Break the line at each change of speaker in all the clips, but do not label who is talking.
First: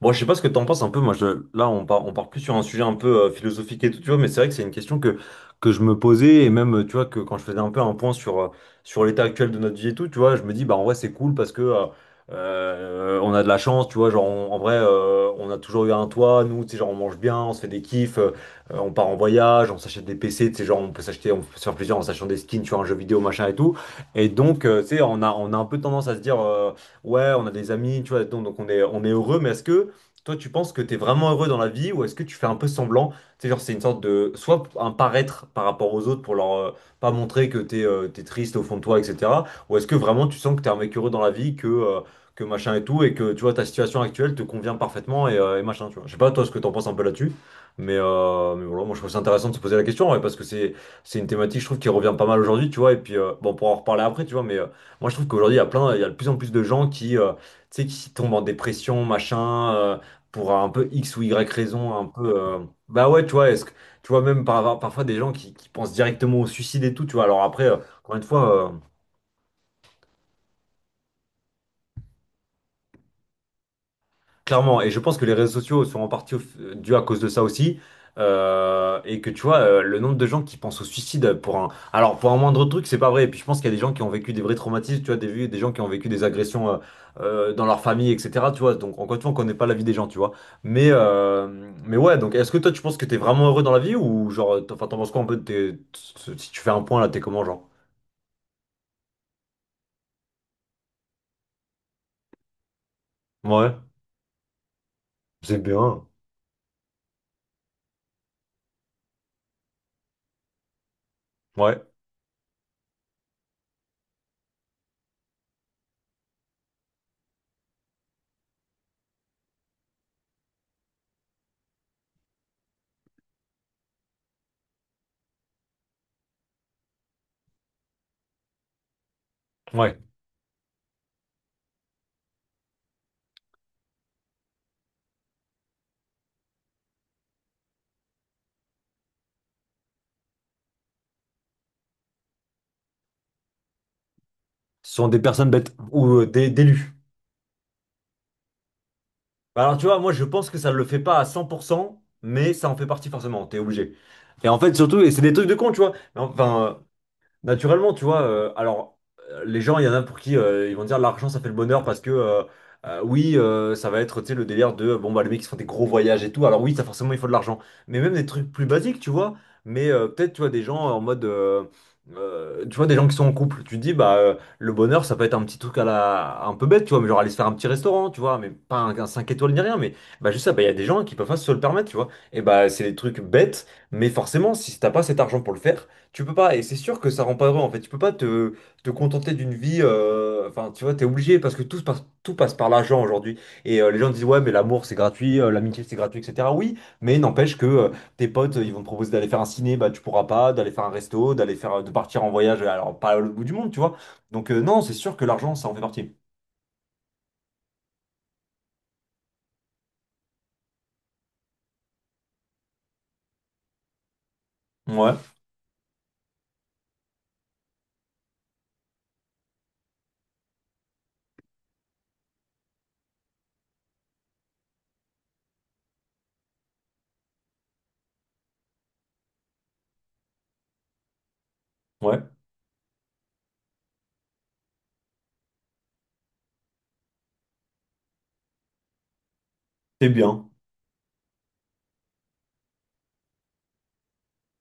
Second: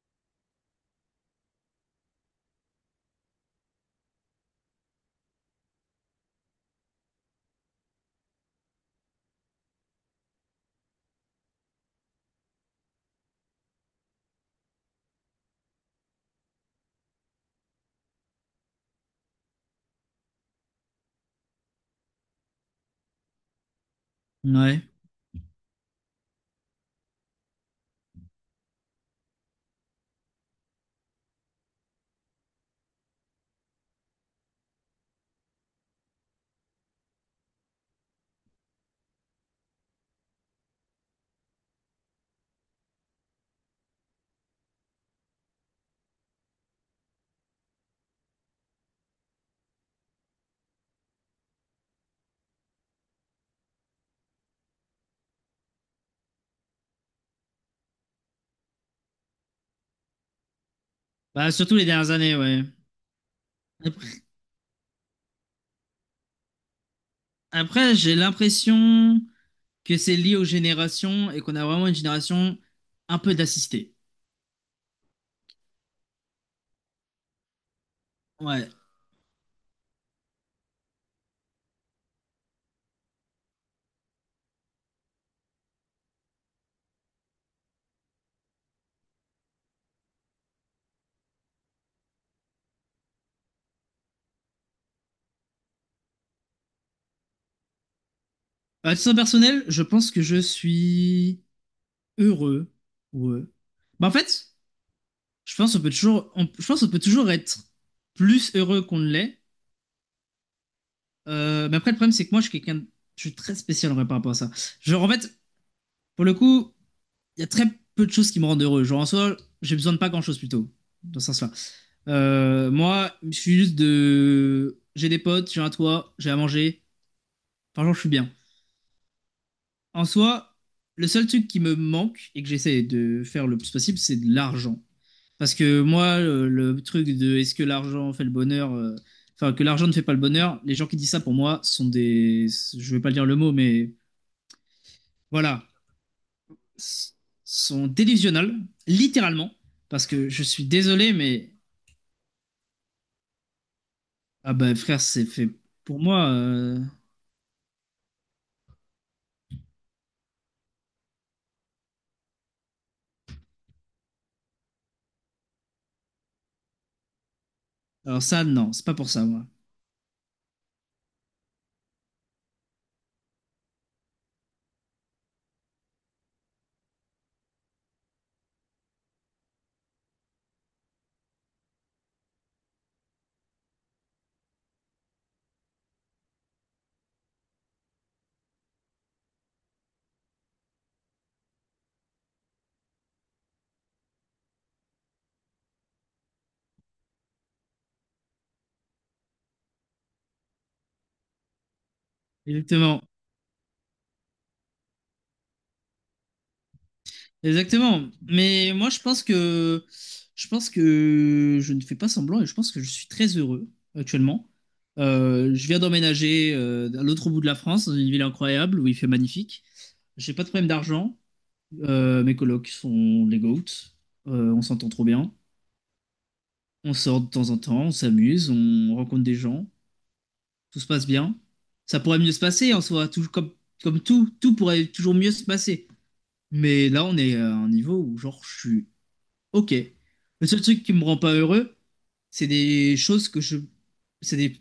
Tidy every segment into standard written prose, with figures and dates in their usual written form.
Bon, je sais pas ce que t'en penses un peu. Moi, je, là, on part plus sur un sujet un peu philosophique et tout, tu vois. Mais c'est vrai que c'est une question que je me posais et même, tu vois, que quand je faisais un peu un point sur, sur l'état actuel de notre vie et tout, tu vois, je me dis, bah, en vrai, c'est cool parce que on a de la chance, tu vois. Genre, en vrai, on a toujours eu un toit. Nous, tu sais, genre, on mange bien, on se fait des kiffs, on part en voyage, on s'achète des PC, tu sais, genre, on peut se faire plaisir en s'achetant des skins, tu vois, un jeu vidéo, machin et tout. Et donc,
Ouais.
tu sais, on a un peu tendance à se dire, ouais, on a des amis, tu vois, donc on est heureux. Mais est-ce que toi, tu penses que tu es vraiment heureux dans la vie, ou est-ce que tu fais un peu semblant? Tu sais, genre, c'est une sorte de. Soit un paraître par rapport aux autres pour leur pas montrer que t'es triste au fond de toi, etc. Ou est-ce que vraiment tu sens que t'es un mec heureux dans la vie, que machin et tout, et que tu vois ta situation actuelle te convient parfaitement et machin, tu vois. Je sais pas toi ce que t'en penses un peu là-dessus, mais voilà, moi je trouve ça intéressant de se poser la question ouais, parce que c'est une thématique, je trouve, qui revient pas mal aujourd'hui, tu vois. Et puis, bon, pour en reparler après, tu vois, mais moi je trouve qu'aujourd'hui il y a plein, il y a de plus en plus de gens qui, tu sais, qui tombent en dépression, machin, pour un peu X ou Y
Bah, surtout les
raison, un
dernières
peu.
années,
euh,
ouais.
Bah ouais, tu vois, est-ce que tu vois
Après,
parfois des gens qui pensent directement au suicide et tout, tu vois. Alors après,
après, j'ai
encore une fois.
l'impression que c'est lié aux générations et qu'on a vraiment une génération un peu d'assistée.
Clairement, et je pense que les réseaux sociaux sont en partie dus à cause de ça aussi,
Ouais.
et que tu vois, le nombre de gens qui pensent au suicide pour un... Alors, pour un moindre truc, c'est pas vrai, et puis je pense qu'il y a des gens qui ont vécu des vrais traumatismes, tu vois, des gens qui ont vécu des agressions dans leur famille, etc., tu vois, donc encore une fois, on connaît pas la vie des gens, tu vois, mais, euh, mais ouais, donc est-ce que toi, tu penses que t'es vraiment heureux dans la vie, ou genre, enfin, t'en penses quoi un peu de tes... Si tu fais un point, là, t'es comment, genre?
À titre personnel, je pense que je suis heureux. Ouais.
Ouais,
Bah, en fait,
c'est bien.
je pense qu'on peut toujours être plus heureux qu'on ne l'est. Mais
Ouais,
après, le problème, c'est que moi, je suis quelqu'un, je suis très spécial en vrai par rapport à ça. Genre, en fait, pour le coup, il y a très peu de choses qui me rendent heureux. Genre, en soi, j'ai besoin de pas grand-chose plutôt, dans ce sens. Moi, je suis juste de. J'ai des potes, j'ai un toit, j'ai à manger. Franchement, je suis bien.
ouais.
En soi, le seul truc qui me manque et que j'essaie de faire le plus possible, c'est de l'argent. Parce que moi, le truc de est-ce que l'argent fait le bonheur, enfin que l'argent ne fait pas le bonheur. Les gens qui disent ça pour moi sont des, je vais pas dire le mot, mais
Ce sont des personnes
voilà,
bêtes, ou des, d'élus.
S- sont délusionnels, littéralement.
Bah alors tu vois,
Parce
moi je
que je
pense que
suis
ça le fait
désolé,
pas à cent
mais
pour cent, mais ça en fait partie forcément, t'es obligé. Et
ah
en fait
ben
surtout,
frère,
et c'est
c'est
des trucs
fait
de con, tu vois.
pour
Mais
moi.
enfin, naturellement, tu vois, alors les gens, il y en a pour qui ils vont dire l'argent ça fait le bonheur parce que oui, ça va être tu sais, le délire de bon bah les mecs qui font des gros voyages et tout, alors oui, ça forcément il faut de l'argent, mais même
Alors
des
ça,
trucs plus
non, c'est pas
basiques,
pour
tu
ça,
vois,
moi.
mais peut-être tu vois des gens en mode, tu vois, des gens qui sont en couple, tu te dis bah le bonheur ça peut être un petit truc à la un peu bête, tu vois, mais genre aller se faire un petit restaurant, tu vois, mais pas un 5 étoiles ni rien, mais bah juste ça, bah il y a des gens qui peuvent pas se le permettre, tu vois, et bah c'est des trucs bêtes, mais forcément si t'as pas cet argent pour le faire. Tu peux pas, et c'est sûr que ça rend pas heureux en fait. Tu peux pas te, te contenter d'une vie. Enfin, tu vois, t'es obligé parce que tout passe par l'argent aujourd'hui. Et les gens disent, ouais, mais l'amour c'est gratuit, l'amitié c'est gratuit, etc. Oui, mais n'empêche que tes potes ils vont te proposer d'aller faire un ciné, bah tu pourras pas, d'aller faire un resto, d'aller faire, de partir en voyage, alors
Exactement,
pas au bout du monde, tu vois. Donc, non, c'est sûr que l'argent ça en fait partie.
exactement. Mais moi, je pense que je ne fais pas semblant et je pense que je suis très heureux actuellement.
Ouais,
Je viens d'emménager à l'autre bout de la France, dans une ville incroyable où il fait magnifique. J'ai pas de problème d'argent. Mes colocs sont les goats. On s'entend trop bien. On sort de temps en temps, on s'amuse, on rencontre des gens. Tout se passe bien. Ça pourrait
ouais,
mieux se passer en soi, tout comme tout, tout pourrait toujours mieux se passer. Mais là, on est à un niveau où genre je suis. Ok.
c'est
Le
bien.
seul truc qui me rend pas heureux, c'est des choses c'est des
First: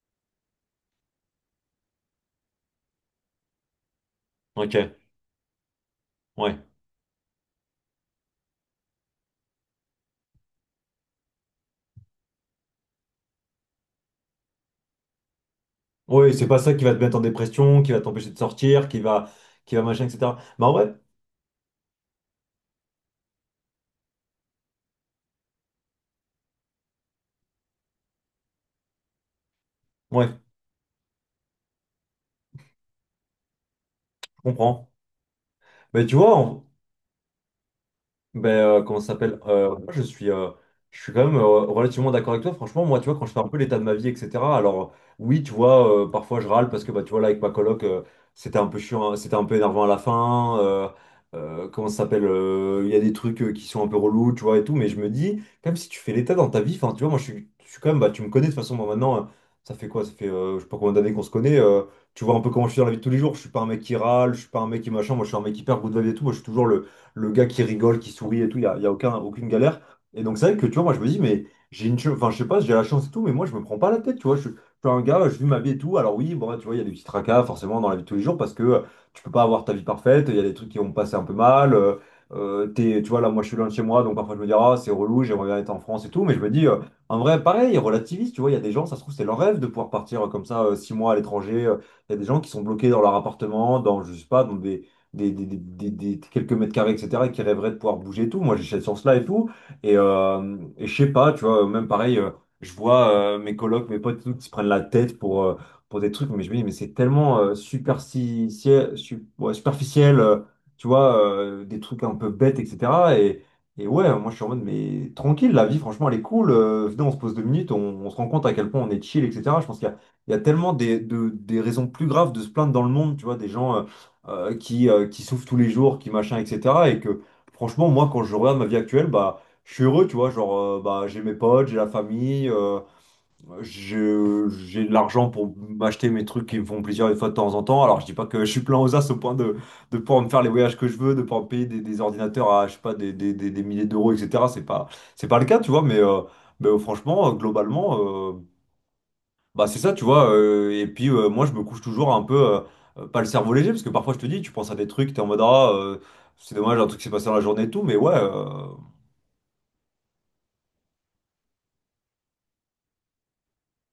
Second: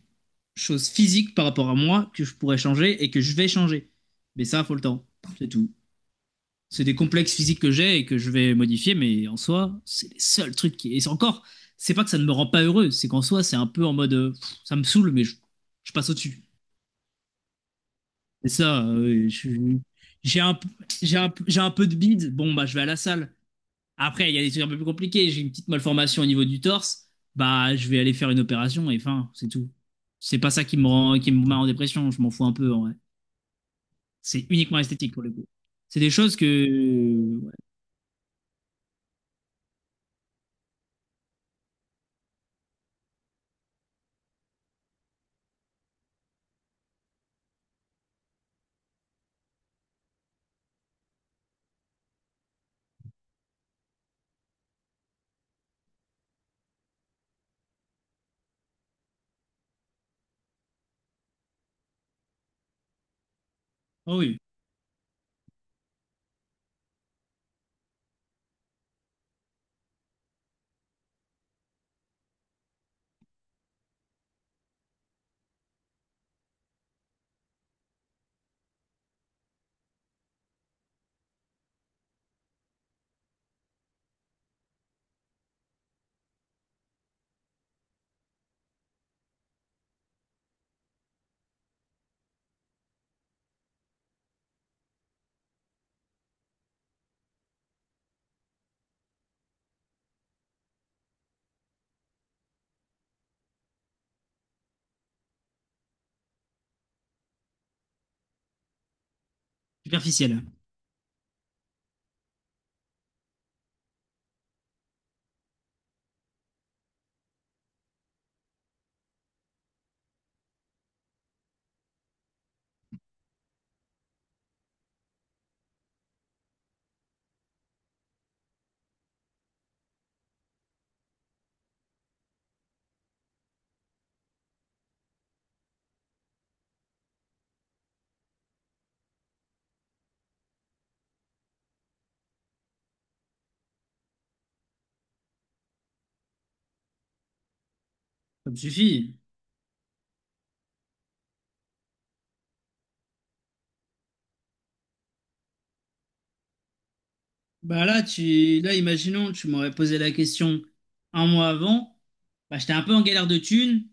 choses physiques par rapport à moi que je pourrais changer et que je vais changer. Mais ça, faut
Ok,
le temps. C'est tout.
ouais.
C'est des complexes physiques que j'ai et que je vais modifier, mais en soi, c'est les seuls trucs qui... Et c'est encore, c'est pas que ça ne me rend pas heureux, c'est qu'en soi, c'est un peu en mode, pff, ça me saoule, mais je passe
Oui,
au-dessus.
c'est pas ça qui va te mettre en dépression, qui va t'empêcher de
Et ça,
sortir, qui
je-
va machin, etc.
j'ai un, p-
Bah ouais,
j'ai un, p- j'ai un peu de bide. Bon, bah, je vais à la salle. Après, il y a des trucs un peu plus compliqués. J'ai une petite malformation au niveau du torse. Bah, je vais aller faire une opération et fin, c'est tout.
ouais,
C'est pas ça qui me rend, qui me met en dépression. Je m'en fous un peu, en vrai.
je
C'est uniquement
comprends.
esthétique pour le coup. C'est
Mais
des
tu
choses
vois,
que, ouais.
ben, comment ça s'appelle? Moi, je suis quand même relativement d'accord avec toi. Franchement, moi, tu vois, quand je fais un peu l'état de ma vie, etc. Alors, oui, tu vois, parfois je râle parce que, bah, tu vois, là, avec ma coloc, c'était un peu chiant, hein, c'était un peu énervant à la fin. Comment ça s'appelle? Il y a des trucs qui sont un peu relous, tu vois, et tout. Mais je me dis, même si tu fais l'état dans ta vie, enfin, tu vois, je suis quand même, bah, tu me connais de toute façon, moi, maintenant, ça fait quoi? Ça fait, je sais pas combien d'années qu'on se connaît. Tu vois un peu comment je suis dans la vie de tous les jours. Je suis pas un mec qui
Oh
râle,
oui,
je suis pas un mec qui machin. Moi, je suis un mec hyper good vibe et tout. Moi, je suis toujours le gars qui rigole, qui sourit et tout, y a aucun, aucune galère. Et donc c'est vrai que tu vois, moi je me dis, mais j'ai une chance, enfin je sais pas, j'ai la chance et tout, mais moi je me prends pas la tête, tu vois. Je suis un gars, je vis ma vie et tout. Alors oui, bon, bah, tu vois, il y a des petits tracas forcément dans la vie de tous les jours parce que tu peux pas avoir ta vie parfaite, il y a des trucs qui vont passer un peu mal. Tu vois, là, moi je suis loin de chez moi, donc parfois je me dis, ah, c'est relou, j'aimerais bien être en France et tout, mais je me dis, en vrai, pareil, relativiste, tu vois, il y a des gens, ça se trouve, c'est leur rêve de pouvoir partir comme ça, 6 mois à l'étranger. Il y a des gens qui sont bloqués dans leur appartement, dans, je sais pas, dans quelques mètres carrés, etc., et qui rêveraient de pouvoir bouger et tout. Moi, j'ai cette chance-là et tout. Et je sais pas, tu vois, même pareil, je vois mes colocs, mes potes et tout, qui se prennent la tête pour des trucs, mais je me dis, mais c'est tellement ouais, superficiel,
superficielles.
tu vois, des trucs un peu bêtes, etc. Et, et ouais, moi je suis en mode, mais tranquille, la vie, franchement, elle est cool. Venez, on se rend compte à quel point on est chill, etc. Je pense il y a tellement des raisons plus graves de se plaindre dans le monde, tu vois, des gens qui souffrent tous les jours, qui machin, etc. Et que franchement, moi, quand je regarde ma vie actuelle, bah, je suis heureux, tu vois. Genre, bah, j'ai mes potes, j'ai la famille, j'ai de l'argent pour m'acheter mes trucs qui me font plaisir une fois de temps en temps. Alors, je dis pas que je suis plein aux as au point de pouvoir me faire les voyages que je veux, de pouvoir me payer des ordinateurs à, je sais pas, des milliers d'euros, etc. C'est pas le cas, tu vois, mais. Mais, franchement, globalement,
Ça me suffit.
bah c'est ça, tu vois. Et puis moi, je me couche toujours un peu, pas le cerveau léger, parce que parfois je te dis, tu penses à des trucs, t'es en mode, ah, c'est dommage, un truc s'est passé dans la journée et tout,
Bah
mais
là,
ouais,
là, imaginons, tu m'aurais posé la question un mois avant. Bah, j'étais un peu en galère de thunes.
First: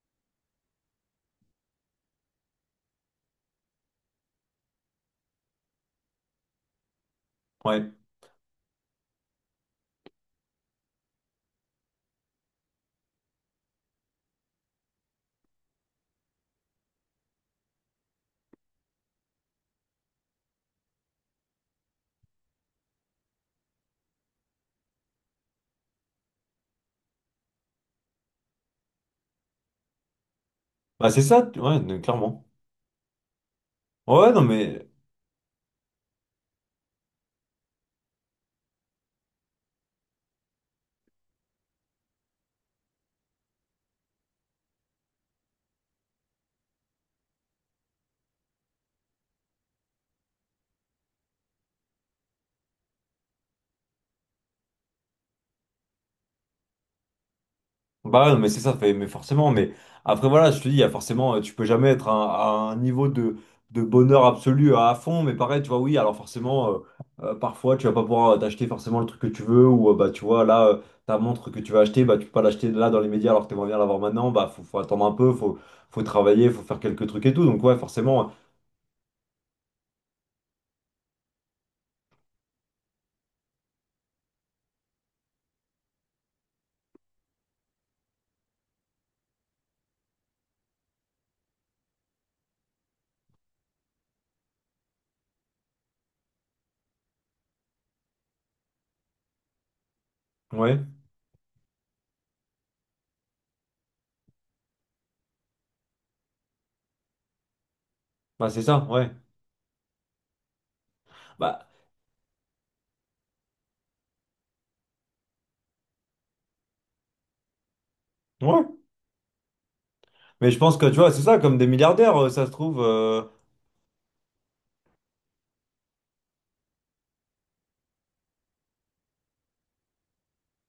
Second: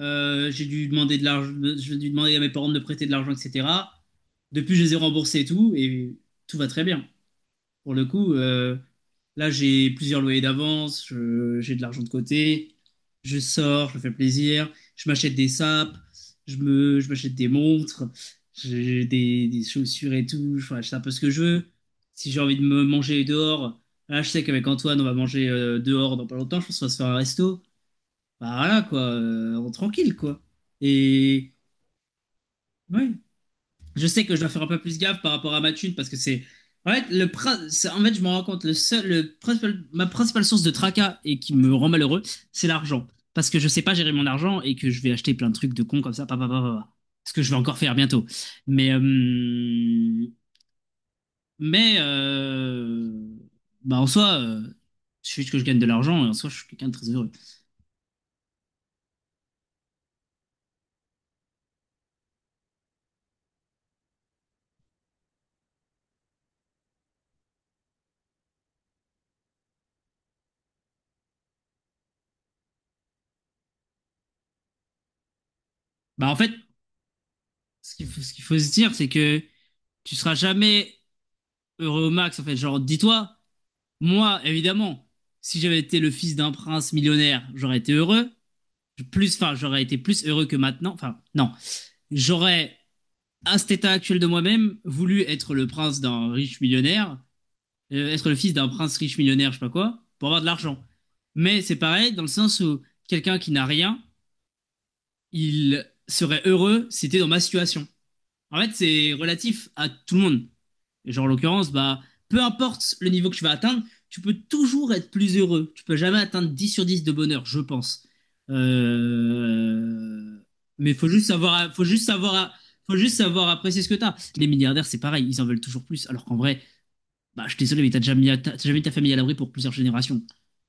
J'ai dû demander de l'argent, j'ai dû demander à mes parents de me prêter de l'argent, etc. Depuis, je les ai remboursés et tout va très bien.
ouais.
Pour le coup, là, j'ai plusieurs loyers d'avance, j'ai de l'argent de côté, je sors, je me fais plaisir, je m'achète des sapes, je m'achète des montres, j'ai des chaussures et tout, enfin, je sais un peu ce que je veux. Si j'ai envie de me manger dehors, là, je sais qu'avec Antoine, on va manger dehors dans pas longtemps, je pense qu'on va se faire un resto. Bah voilà, quoi, tranquille, quoi.
Bah c'est ça,
Et
tu- ouais, clairement.
ouais, je
Ouais,
sais
ouais,
que je
non
dois faire un peu
mais.
plus gaffe par rapport à ma thune parce que c'est. En fait, je me rends compte, le seul, le principal- ma principale source de tracas et qui me rend malheureux, c'est l'argent. Parce que je sais pas gérer mon argent et que je vais acheter plein de trucs de cons comme ça, pa, pa, pa, pa, pa. Ce que je vais encore faire bientôt. Mais, euh, mais, bah en soi, il suffit que je gagne de l'argent et en soi, je suis quelqu'un de très heureux.
Bah ouais, non, mais c'est ça, fait, mais forcément, mais après voilà, je te dis, il y a forcément, tu peux jamais être à un niveau de bonheur absolu à fond, mais pareil, tu vois, oui, alors forcément, parfois tu vas pas pouvoir t'acheter forcément le truc que tu veux, ou bah tu vois, là, ta montre que tu vas acheter, bah tu peux pas l'acheter là dans les médias alors que t'aimerais bien l'avoir maintenant, bah faut, faut attendre un peu, faut, faut
Bah en
travailler,
fait,
faut faire quelques trucs et tout, donc ouais, forcément,
ce qu'il faut se dire, c'est que tu seras jamais heureux au max. En fait, genre, dis-toi. Moi, évidemment, si j'avais été le fils d'un prince millionnaire, j'aurais été heureux. Plus, enfin, j'aurais été plus heureux que maintenant. Enfin, non. J'aurais, à cet état actuel de moi-même, voulu être le prince d'un riche millionnaire, être le fils d'un prince riche millionnaire, je sais pas quoi, pour avoir de
ouais. Ouais,
l'argent. Mais c'est pareil, dans le sens où quelqu'un qui n'a rien, il serait heureux, si c'était dans ma situation.
bah
En
c'est
fait,
ça, ouais,
c'est relatif à tout le monde. Et genre, en
bah
l'occurrence, bah, peu importe le niveau que tu vas atteindre, tu peux toujours être plus heureux. Tu peux jamais atteindre 10/10 de bonheur, je pense.
ouais,
Euh...
mais je pense que
Mais
tu vois, c'est ça, comme des milliardaires, ça se trouve.
faut juste savoir apprécier ce que t'as. Les milliardaires, c'est pareil, ils en veulent toujours plus. Alors qu'en vrai, bah, je suis désolé, mais t'as jamais mis ta famille à l'abri pour plusieurs générations.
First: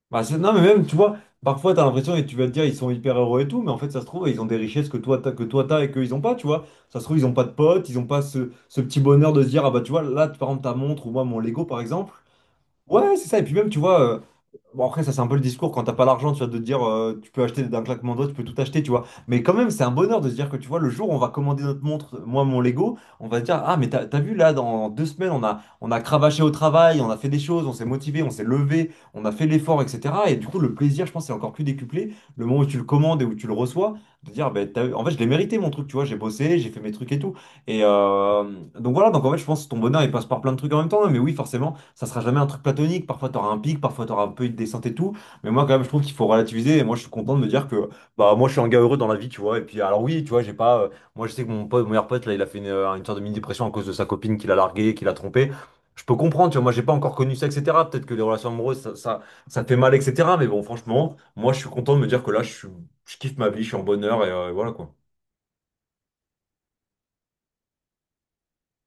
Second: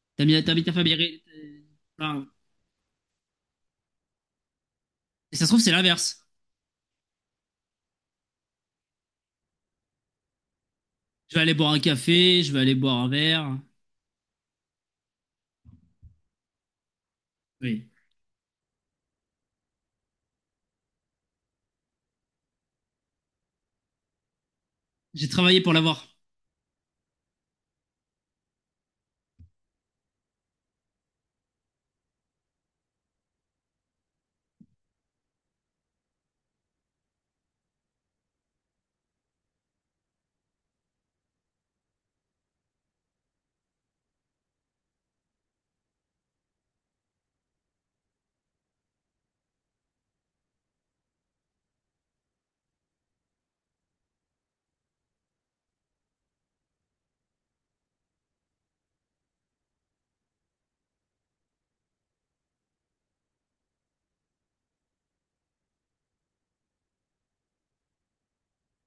Bah,
T'as
c'est-
mis,
non,
t'as
mais
mis ta
même,
famille.
tu
à
vois,
l'abri-
parfois, t'as l'impression, et
enfin,
tu vas te dire, ils sont hyper heureux et tout, mais en fait, ça se trouve, ils ont des richesses
et
que
ça se trouve,
toi,
c'est
t'as et qu'ils ont
l'inverse.
pas, tu vois. Ça se trouve, ils ont pas de potes, ils ont pas ce petit bonheur de se dire, ah bah, tu vois, là, par exemple, ta montre ou moi,
Je
mon
vais aller
Lego,
boire un
par exemple.
café, je vais aller boire un
Ouais, c'est ça. Et puis
verre.
même, tu vois, bon, après, ça, c'est un peu le discours quand t'as pas l'argent, tu vois, de te dire tu peux acheter d'un
Oui.
claquement de doigts, tu peux tout acheter, tu vois. Mais quand même, c'est un bonheur de se dire que tu vois, le jour où on va commander notre montre, moi, mon Lego, on va se dire, ah, mais t'as, t'as vu là, dans deux
J'ai
semaines,
travaillé pour
on a
l'avoir.
cravaché au travail, on a fait des choses, on s'est motivé, on s'est levé, on a fait l'effort, etc. Et du coup, le plaisir, je pense, c'est encore plus décuplé le moment où tu le commandes et où tu le reçois, de dire, ben, t'as- en fait, je l'ai mérité mon truc, tu vois, j'ai bossé, j'ai fait mes trucs et tout. Et euh, donc voilà, donc en fait, je pense que ton bonheur, il passe par plein de trucs en même temps, hein. Mais oui, forcément ça sera jamais un truc platonique. Parfois, tu auras un pic, parfois, tu auras un peu une descente et tout. Mais moi, quand même, je trouve qu'il faut relativiser. Et moi, je suis content de me dire que bah, moi, je suis un gars heureux dans la vie, tu vois. Et puis, alors, oui, tu vois, j'ai pas. Moi, je sais que mon meilleur pote, là, il a fait une sorte de mini-dépression à cause de sa copine qu'il a larguée, qu'il a trompée. Je peux comprendre, tu vois. Moi, j'ai pas encore connu ça, etc. Peut-être que les relations amoureuses, ça te fait mal, etc. Mais bon, franchement, moi, je suis content de me dire que là, je suis- je kiffe ma vie, je suis en bonheur et voilà quoi.